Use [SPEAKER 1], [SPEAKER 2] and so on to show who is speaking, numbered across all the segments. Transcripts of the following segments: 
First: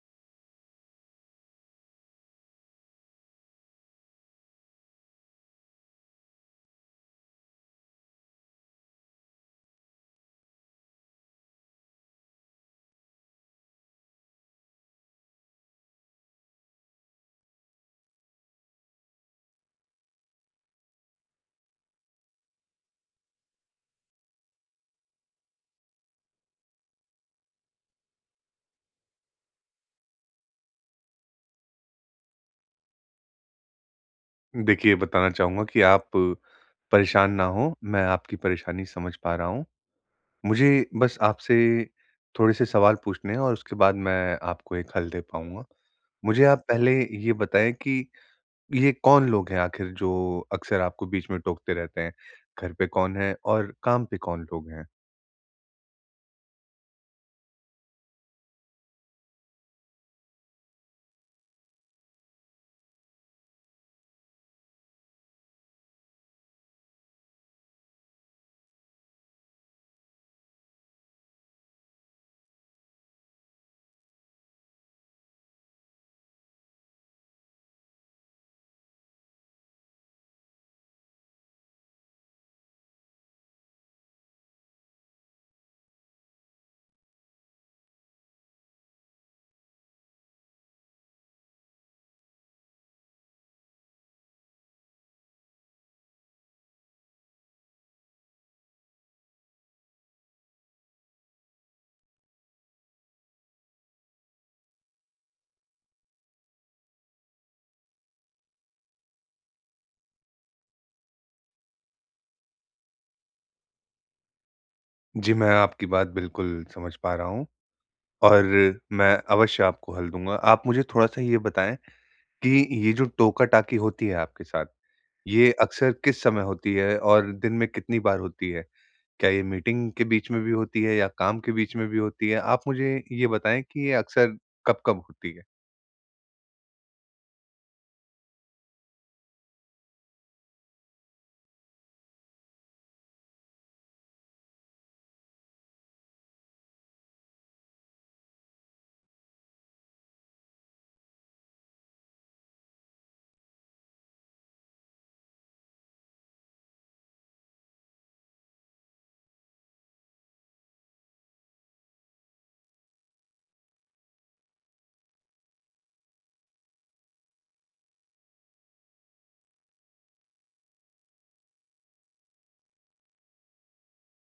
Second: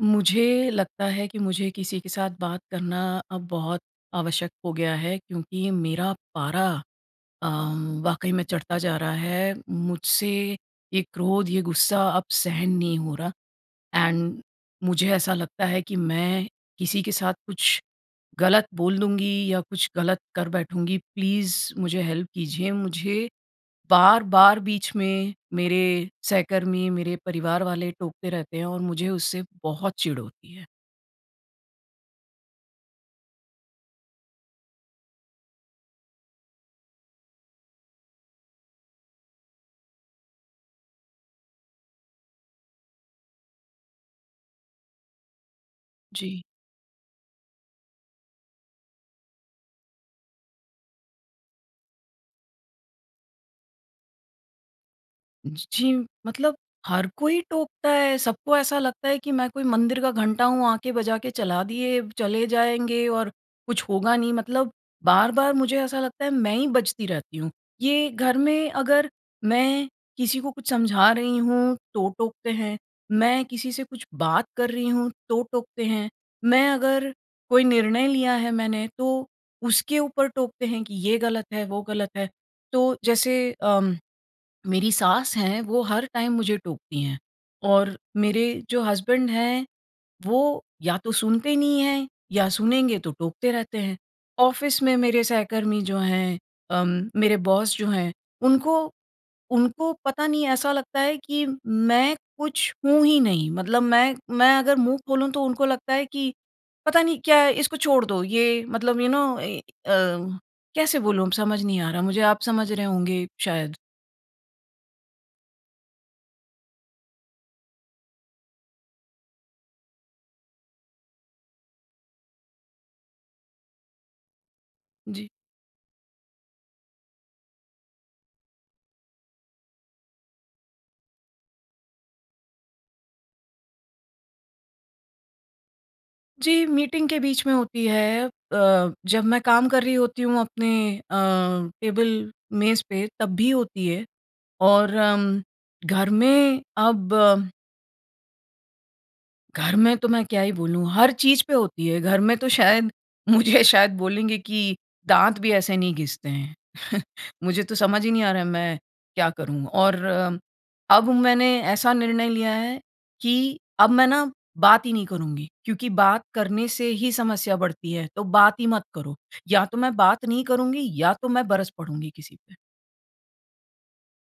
[SPEAKER 1] मुझे लगता है कि मुझे किसी के साथ बात करना अब बहुत आवश्यक हो गया है क्योंकि मेरा पारा अ, वाक़ई में चढ़ता जा रहा है। मुझसे ये क्रोध, ये गुस्सा अब सहन नहीं हो रहा। एंड मुझे ऐसा लगता है कि मैं किसी के साथ कुछ ग़लत बोल दूँगी या कुछ ग़लत कर बैठूँगी, प्लीज़ मुझे हेल्प कीजिए, मुझे बार-बार बीच में मेरे सहकर्मी, मेरे परिवार वाले टोकते रहते हैं और मुझे उससे बहुत चिढ़ होती है।
[SPEAKER 2] देखिए, ये बताना चाहूँगा कि आप परेशान ना हो, मैं आपकी परेशानी समझ पा रहा हूँ। मुझे बस आपसे थोड़े-से सवाल पूछने हैं और उसके बाद मैं आपको एक हल दे पाऊँगा।
[SPEAKER 1] जी।
[SPEAKER 2] मुझे आप पहले ये बताएँ कि ये कौन लोग हैं आख़िर जो अक्सर आपको बीच में टोकते रहते हैं, घर पे कौन है और काम पे कौन लोग हैं?
[SPEAKER 1] ज जी, मतलब हर कोई टोकता है, सबको ऐसा लगता है कि मैं कोई मंदिर का घंटा हूँ आके बजा के चला दिए, चले जाएँगे और कुछ होगा नहीं मतलब बार-बार मुझे ऐसा लगता है, मैं ही बजती रहती हूँ। ये घर में अगर मैं किसी को कुछ समझा रही हूँ, तो टोकते हैं, मैं किसी से कुछ बात कर रही हूँ, तो टोकते हैं। मैं अगर कोई निर्णय लिया है मैंने तो उसके ऊपर टोकते हैं कि ये ग़लत है, वो ग़लत है। तो, जैसे अम, मेरी सास हैं, वो हर टाइम मुझे टोकती हैं, और मेरे जो हसबैंड हैं, वो या तो सुनते ही नहीं हैं या सुनेंगे तो टोकते रहते हैं। ऑफ़िस में मेरे सहकर्मी जो हैं अम, मेरे बॉस जो हैं, उनको उनको पता नहीं ऐसा लगता है कि मैं कुछ हूँ ही नहीं। मतलब मैं मैं अगर मुँह खोलूँ, तो उनको लगता है कि पता नहीं क्या, इसको छोड़ दो ये मतलब यू नो ए, अ, कैसे बोलूँ अब समझ नहीं आ रहा मुझे आप समझ रहे होंगे शायद।
[SPEAKER 2] जी, मैं आपकी बात बिल्कुल समझ पा रहा हूँ और मैं अवश्य आपको हल दूँगा। आप मुझे थोड़ा-सा ये बताएँ कि ये जो टोका-टाकी होती है आपके साथ,
[SPEAKER 1] जी।
[SPEAKER 2] ये अक्सर किस समय होती है और दिन में कितनी बार होती है? क्या ये मीटिंग के बीच में भी होती है, या काम के बीच में भी होती है? आप मुझे ये बताएँ कि ये अक्सर कब-कब होती है।
[SPEAKER 1] जी, मीटिंग के बीच में होती है अ, जब मैं काम कर रही होती हूँ अपने, अ, टेबल मेज़ पे तब भी होती है और अम्म, घर में अब घर में तो मैं क्या ही बोलूँ, हर चीज़ पे होती है। घर में तो शायद मुझे शायद बोलेंगे कि दाँत भी ऐसे नहीं घिसते हैं। मुझे तो समझ ही नहीं आ रहा है, मैं क्या करूँ और अब मैंने ऐसा निर्णय लिया है कि अब मैं ना बात ही नहीं करुँगी। क्योंकि बात करने से ही समस्या बढ़ती है, तो बात ही मत करो। या तो मैं बात नहीं करुँगी या तो मैं बरस पढूँगी किसी पे।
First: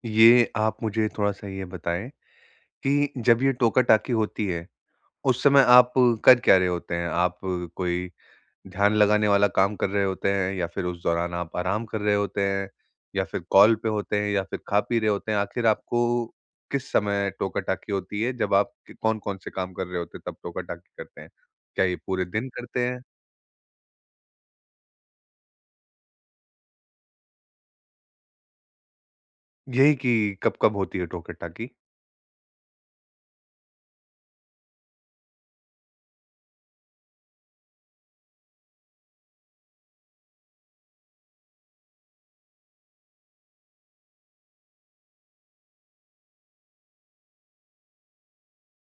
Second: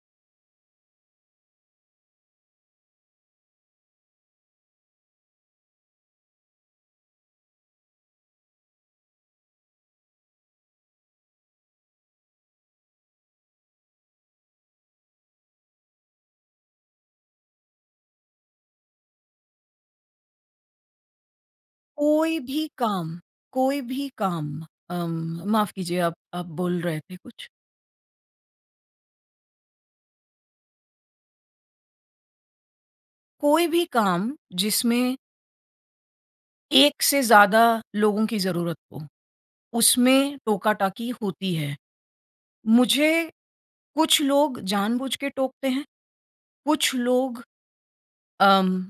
[SPEAKER 2] ये आप मुझे थोड़ा-सा ये बताएँ कि जब ये टोका-टाकी होती है, उस समय आप कर क्या रहे होते हैं? आप कोई ध्यान लगाने वाला काम कर रहे होते हैं, या फिर उस दौरान आप आराम कर रहे होते हैं? या फिर कॉल पे होते हैं, या फिर खा-पी रहे होते हैं? आख़िर आपको किस समय टोका-टाकी होती है, जब क आप कौन-कौन से काम कर रहे होते हैं तब टोका-टाकी करते हैं? क्या ये पूरे
[SPEAKER 1] कोई
[SPEAKER 2] दिन
[SPEAKER 1] भी
[SPEAKER 2] करते हैं?
[SPEAKER 1] काम, कोई भी काम अम्म, माफ़ कीजिए आप आप बोल रहे थे कुछ?
[SPEAKER 2] यही कि कब-कब होती है टोका-टाकी?
[SPEAKER 1] कोई भी काम, जिसमें 1 से ज़्यादा लोगों की ज़रूरत हो, उसमें टोका-टाकी होती है। मुझे कुछ लोग जानबूझ के टोकते हैं। कुछ लोग अम,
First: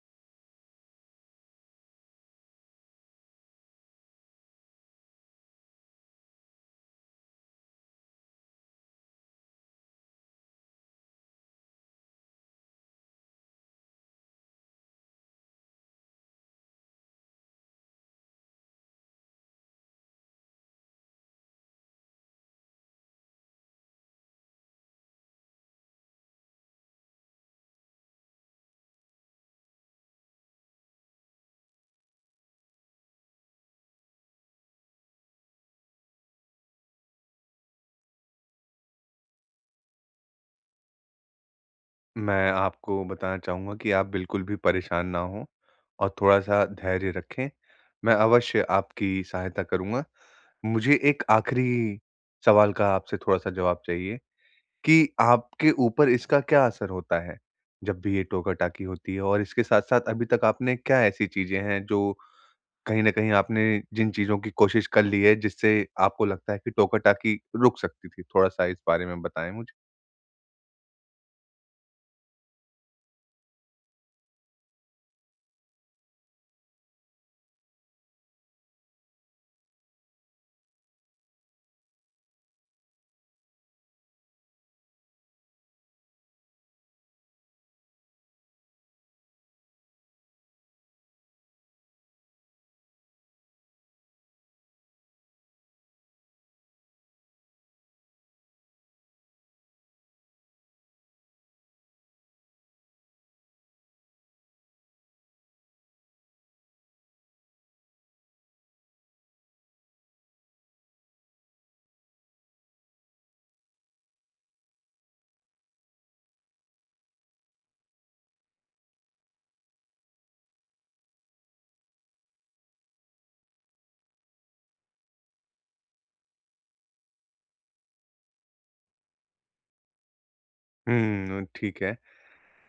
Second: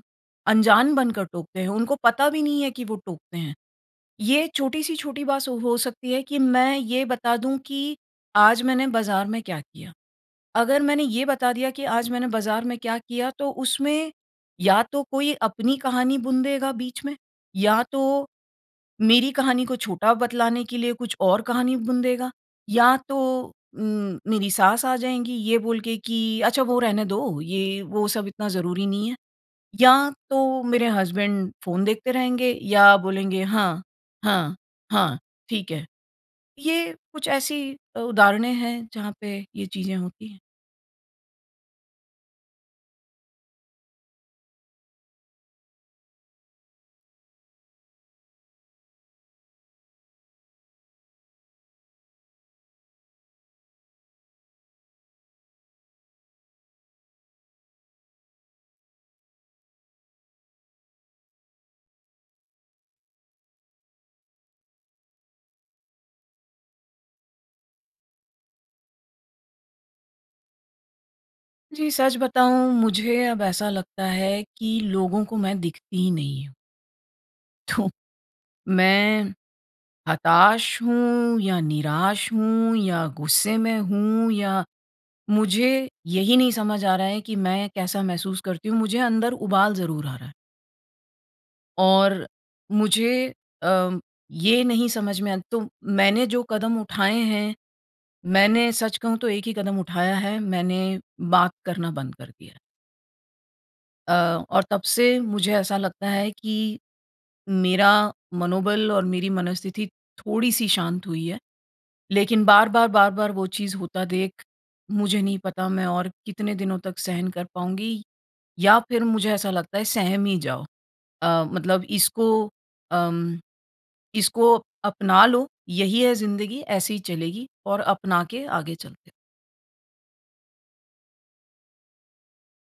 [SPEAKER 1] अनजान बनकर टोकते हैं। उनको पता भी नहीं है कि वो टोकते हैं। ये छोटी-सी छोटी बात हो सकती है कि मैं ये बता दूँ कि आज मैंने बाज़ार में क्या किया। अगर मैंने ये बता दिया कि आज मैंने बाज़ार में क्या किया, तो उसमें, या तो कोई अपनी कहानी बुन देगा बीच में, या तो मेरी कहानी को छोटा बतलाने के लिए कुछ और कहानी बुन देगा, या तो उम, मेरी सास आ जाएँगी, ये बोल के कि, "अच्छा, वो रहने दो, ये वो सब इतना ज़रूरी नहीं है।" या तो मेरे हसबैंड फ़ोन देखते रहेंगे या बोलेंगे, "हाँ, हाँ, हाँ, ठीक है।" ये कुछ ऐसी अ, उदाहरणे हैं, जहाँ पे ये चीज़ें होती हैं।
[SPEAKER 2] मैं आपको बताना चाहूँगा कि आप बिल्कुल भी परेशान ना हों और थोड़ा-सा धैर्य रखें। मैं अवश्य आपकी सहायता करूँगा। मुझे एक आख़िरी सवाल का आपसे थोड़ा-सा जवाब चाहिए कि आपके ऊपर इसका क्या असर होता है, जब भी ये टोका-टाकी होती है? और इसके साथ-साथ, अभी तक आपने क्या ऐसी चीज़ें हैं जो कहीं न कहीं आपने जिन चीज़ों की कोशिश कर ली है, जिससे आपको लगता है कि टोका-टाकी रुक सकती थी? थोड़ा-सा इस बारे में बताएँ मुझे।
[SPEAKER 1] जी, सच बताऊँ मुझे अब ऐसा लगता है कि लोगों को मैं दिखती ही नहीं हूँ। तो मैं हताश हूँ या निराश हूँ या गुस्से में हूँ या मुझे यही नहीं समझ आ रहा है कि मैं कैसा महसूस करती हूँ। मुझे अंदर उबाल ज़रूर आ रहा है। और मुझे अ, ये नहीं समझ में आ तो मैंने जो कदम उठाए हैं मैंने सच कहूँ तो 1 ही कदम उठाया है। मैंने बात करना बंद कर दिया है। अ, और तब से मुझे ऐसा लगता है कि, मेरा मनोबल और मेरी मनोस्थिति थोड़ी-सी शांत हुई है, लेकिन बार-बार, बार-बार वो चीज़ होता देख, मुझे नहीं पता मैं और कितने दिनों तक सहन कर पाऊँगी या फिर मुझे ऐसा लगता है सहम ही जाओ। अ, मतलब इसको अम, इसको अपना लो यही है जिंदगी ऐसे ही चलेगी और अपना के आगे चलते हैं।
[SPEAKER 2] हुँ, अ, ठीक है।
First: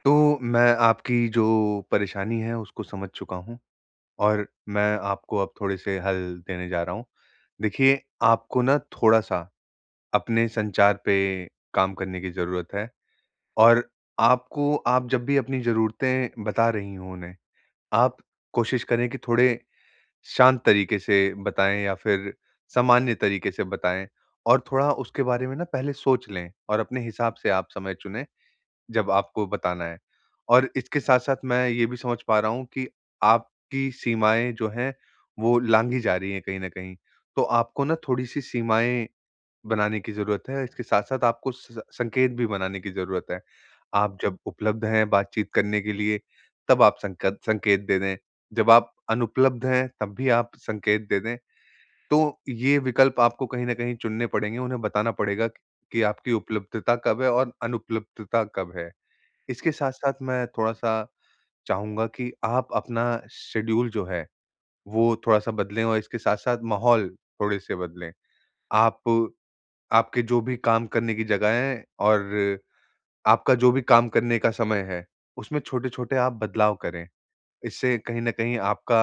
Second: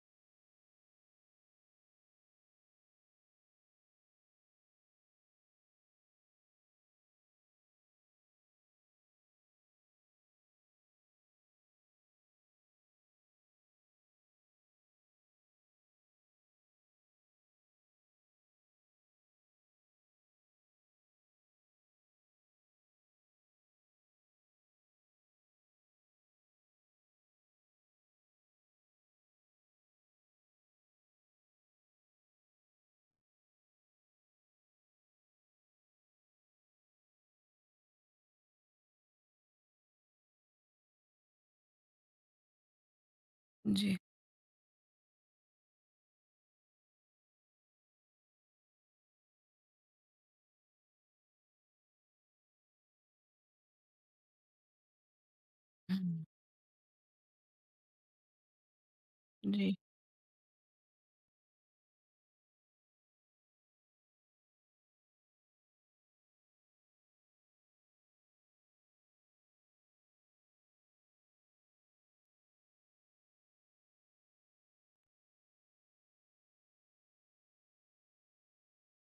[SPEAKER 2] तो मैं आपकी जो परेशानी है उसको समझ चुका हूँ, और मैं आपको अब थोड़े-से हल देने जा रहा हूँ। देखिए, आपको ना थोड़ा-सा, अपने संचार पे काम करने की ज़रूरत है। और आपको आप जब भी अपनी ज़रूरतें बता रही हो उन्हें, आप कोशिश करें की थोड़े शांत तरीके से बताएँ या फिर सामान्य तरीके से बताएँ। और थोड़ा उसके बारे में ना पहले सोच लें और अपने हिसाब से आप समय चुनें, जब आपको बताना है। और इसके साथ-साथ मैं ये भी समझ पा रहा हूँ कि आपकी सीमाएँ जो हैं, वो लाँघी जा रही है कहीं न कहीं, तो आपको ना थोड़ी-सी सीमाएँ बनाने की ज़रूरत है, इसके साथ-साथ आपको उस संकेत भी बनाने की ज़रूरत है।
[SPEAKER 1] जी।
[SPEAKER 2] आप जब उपलब्ध हैं बातचीत करने के लिए, तब आप संकद संकेत दे दें, जब आप अनुपलब्ध हैं, तब भी आप संकेत दे दें, तो ये विकल्प आपको कहीं न कहीं चुनने पड़ेंगे, उन्हें बताना पड़ेगा कि
[SPEAKER 1] हुँ।
[SPEAKER 2] आपकी उपलब्धता कब है और अनुपलब्धता कब है। इसके
[SPEAKER 1] जी।
[SPEAKER 2] साथ-साथ मैं थोड़ा-सा चाहूँगा कि आप अपना शेड्यूल जो है, वो थोड़ा-सा बदलें और इसके साथ-साथ माहौल थोड़े-से बदलें। आप आपके जो भी काम करने की जगह है और आपका जो भी काम करने का समय है, उसमें छोटे-छोटे आप बदलाव करें, इससे कहीं न कहीं आपका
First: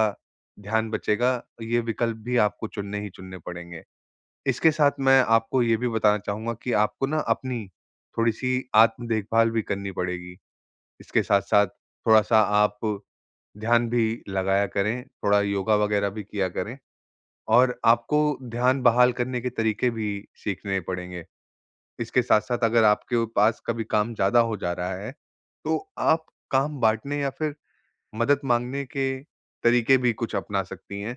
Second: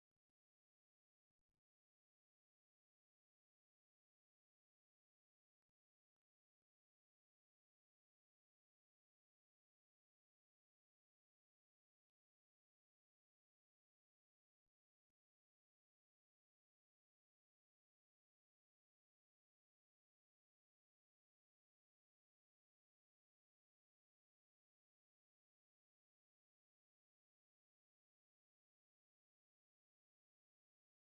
[SPEAKER 2] ध्यान बचेगा, ये विकल्प भी आपको चुनने ही चुनने पड़ेंगे। इसके साथ मैं आपको ये भी बताना चाहूँगा कि आपको ना अपनी, थोड़ी-सी आत्म देखभाल भी करनी पड़ेगी, इसके साथ-साथ थोड़ा-सा आप ध्यान भी लगाया करें, थोड़ा योगा वग़ैरह भी किया करें और आपको ध्यान बहाल करने के तरीके भी सीखने पड़ेंगे। इसके साथ-साथ अगर आपके पास कभी काम ज़्यादा हो जा रहा है, तो आप काम बाँटने या फिर मदद माँगने के तरीके भी कुछ अपना सकती हैं।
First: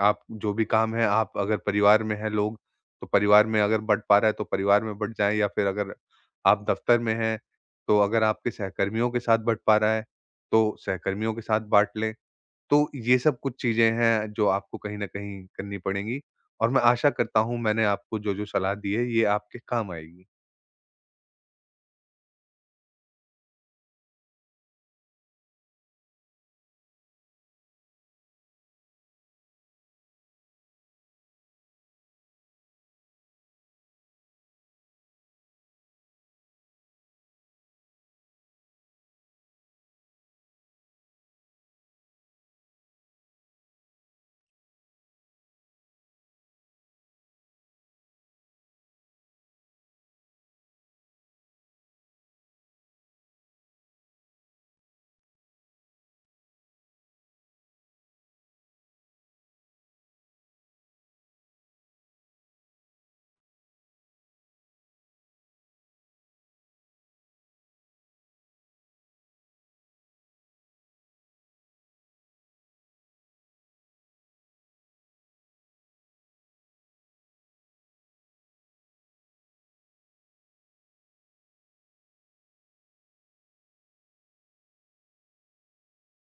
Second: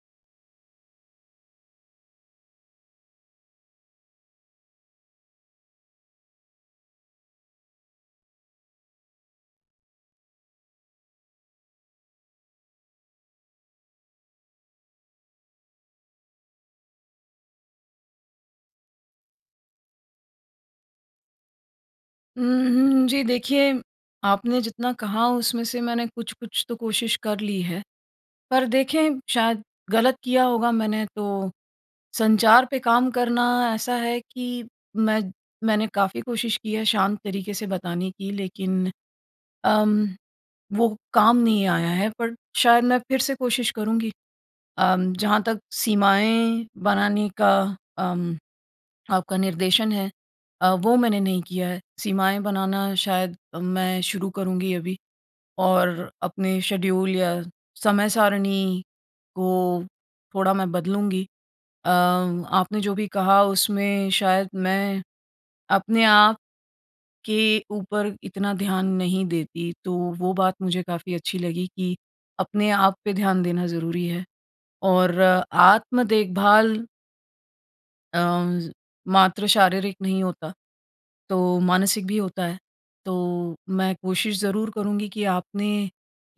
[SPEAKER 2] आप जो भी काम है, आप अगर परिवार में हैं लोग, तो परिवार में अगर बँट पा रहा है तो परिवार में बँट जाए या फिर अगर आप दफ्तर में हैं, तो अगर आपके सहकर्मियों के साथ बँट पा रहा है, तो सहकर्मियों के साथ बाँट लें। तो ये सब कुछ चीज़ें हैं जो आपको कहीं न कहीं करनी पड़ेंगी और मैं आशा करता हूँ मैंने आपको जो-जो सलाह दी है ये आपके काम आएगी।
[SPEAKER 1] उम, हम्म। जी देखिए, आपने जितना कहा उसमें से मैंने कुछ-कुछ तो कोशिश कर ली है। पर देखें शायद ग़लत किया होगा मैंने तो संचार पे काम करना ऐसा है कि मैं मैंने काफ़ी कोशिश की है शांत तरीके से बताने की लेकिन अम, वो काम नहीं आया है पर शायद मैं फ़िर से कोशिश करूँगी। अम, जहाँ तक सीमाएँ बनाने का अम, आपका निर्देशन है अ, वो मैंने नहीं किया है सीमाएँ बनाना शायद मैं शुरू करूँगी अभी। और अपने शेड्यूल या समय-सारिणी को थोड़ा मैं बदलूँगी। अम, आपने जो भी कहा उसमें शायद मैं अपने आप के ऊपर इतना ध्यान नहीं देती तो वो बात मुझे काफ़ी अच्छी लगी कि अपने आप पे ध्यान देना ज़रूरी है और आत्म-देखभाल अम, ज़ मात्र शारीरिक नहीं होता तो मानसिक भी होता है। तो मैं कोशिश ज़रूर करूँगी कि आपने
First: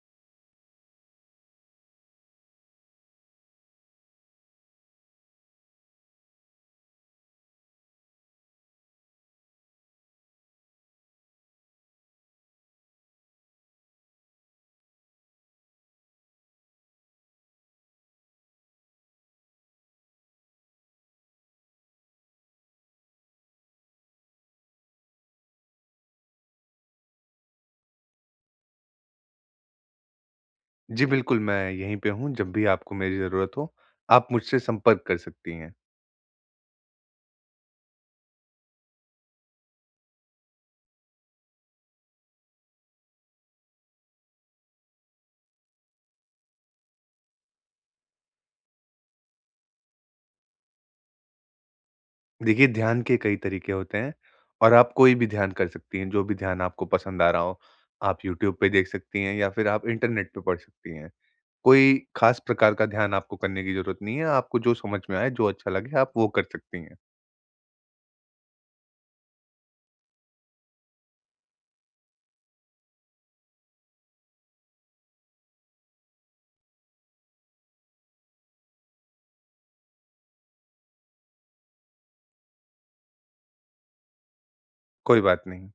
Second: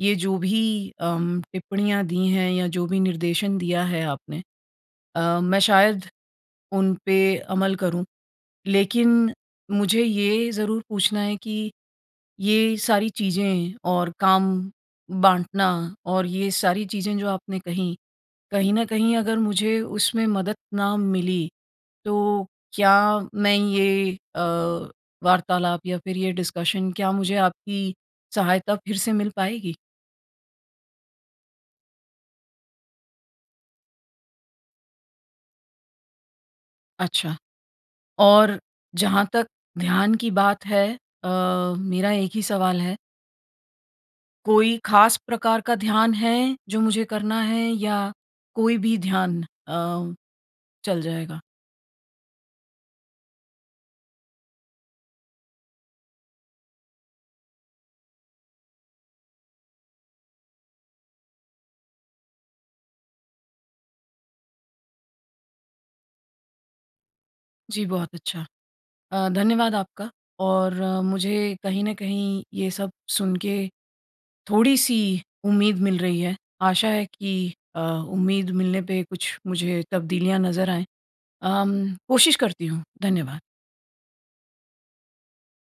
[SPEAKER 1] ये जो भी अम, टिप्पणियाँ दी हैं या जो भी निर्देशन दिया है आपने अ, मैं शायद उन पे अमल करूँ। लेकिन मुझे ये ज़रूर पूछना है कि ये सारी चीज़ें और काम बाँटना और ये सारी चीज़ें जो आपने कहीं, कहीं न कहीं अगर मुझे उसमें मदद ना मिली तो क्या मैं ये अ, वार्तालाप या फ़िर ये डिस्कशन क्या मुझे आपकी सहायता फ़िर से मिल पाएगी?
[SPEAKER 2] जी बिल्कुल, मैं यहीं पे हूँ, जब भी आपको मेरी ज़रूरत हो आप मुझसे संपर्क कर सकती हैं।
[SPEAKER 1] अच्छा। और जहाँ तक ध्यान की बात है अ, मेरा 1 ही सवाल है। कोई ख़ास प्रकार का ध्यान है जो मुझे करना है या कोई भी ध्यान अ, चल जाएगा?
[SPEAKER 2] देखिए, ध्यान के कई तरीके होते हैं। और आप कोई भी ध्यान कर सकती हैं, जो भी ध्यान आपको पसंद आ रहा हो। आप यूट्यूब पे देख सकती हैं या फ़िर आप इंटरनेट पे पढ़ सकती हैं। कोई ख़ास प्रकार का ध्यान आपको करने की ज़रूरत नहीं है। आपको जो समझ में आए, जो अच्छा लगे आप वो कर सकती हैं।
[SPEAKER 1] जी, बहुत अच्छा। अ, धन्यवाद आपका और मुझे कहीं न कहीं ये सब सुन के थोड़ी-सी उम्मीद मिल रही है। आशा है कि अ, उम्मीद मिलने पे कुछ मुझे तब्दीलियाँ नज़र आएँ। अम, कोशिश करती हूँ। धन्यवाद।
[SPEAKER 2] कोई बात नहीं।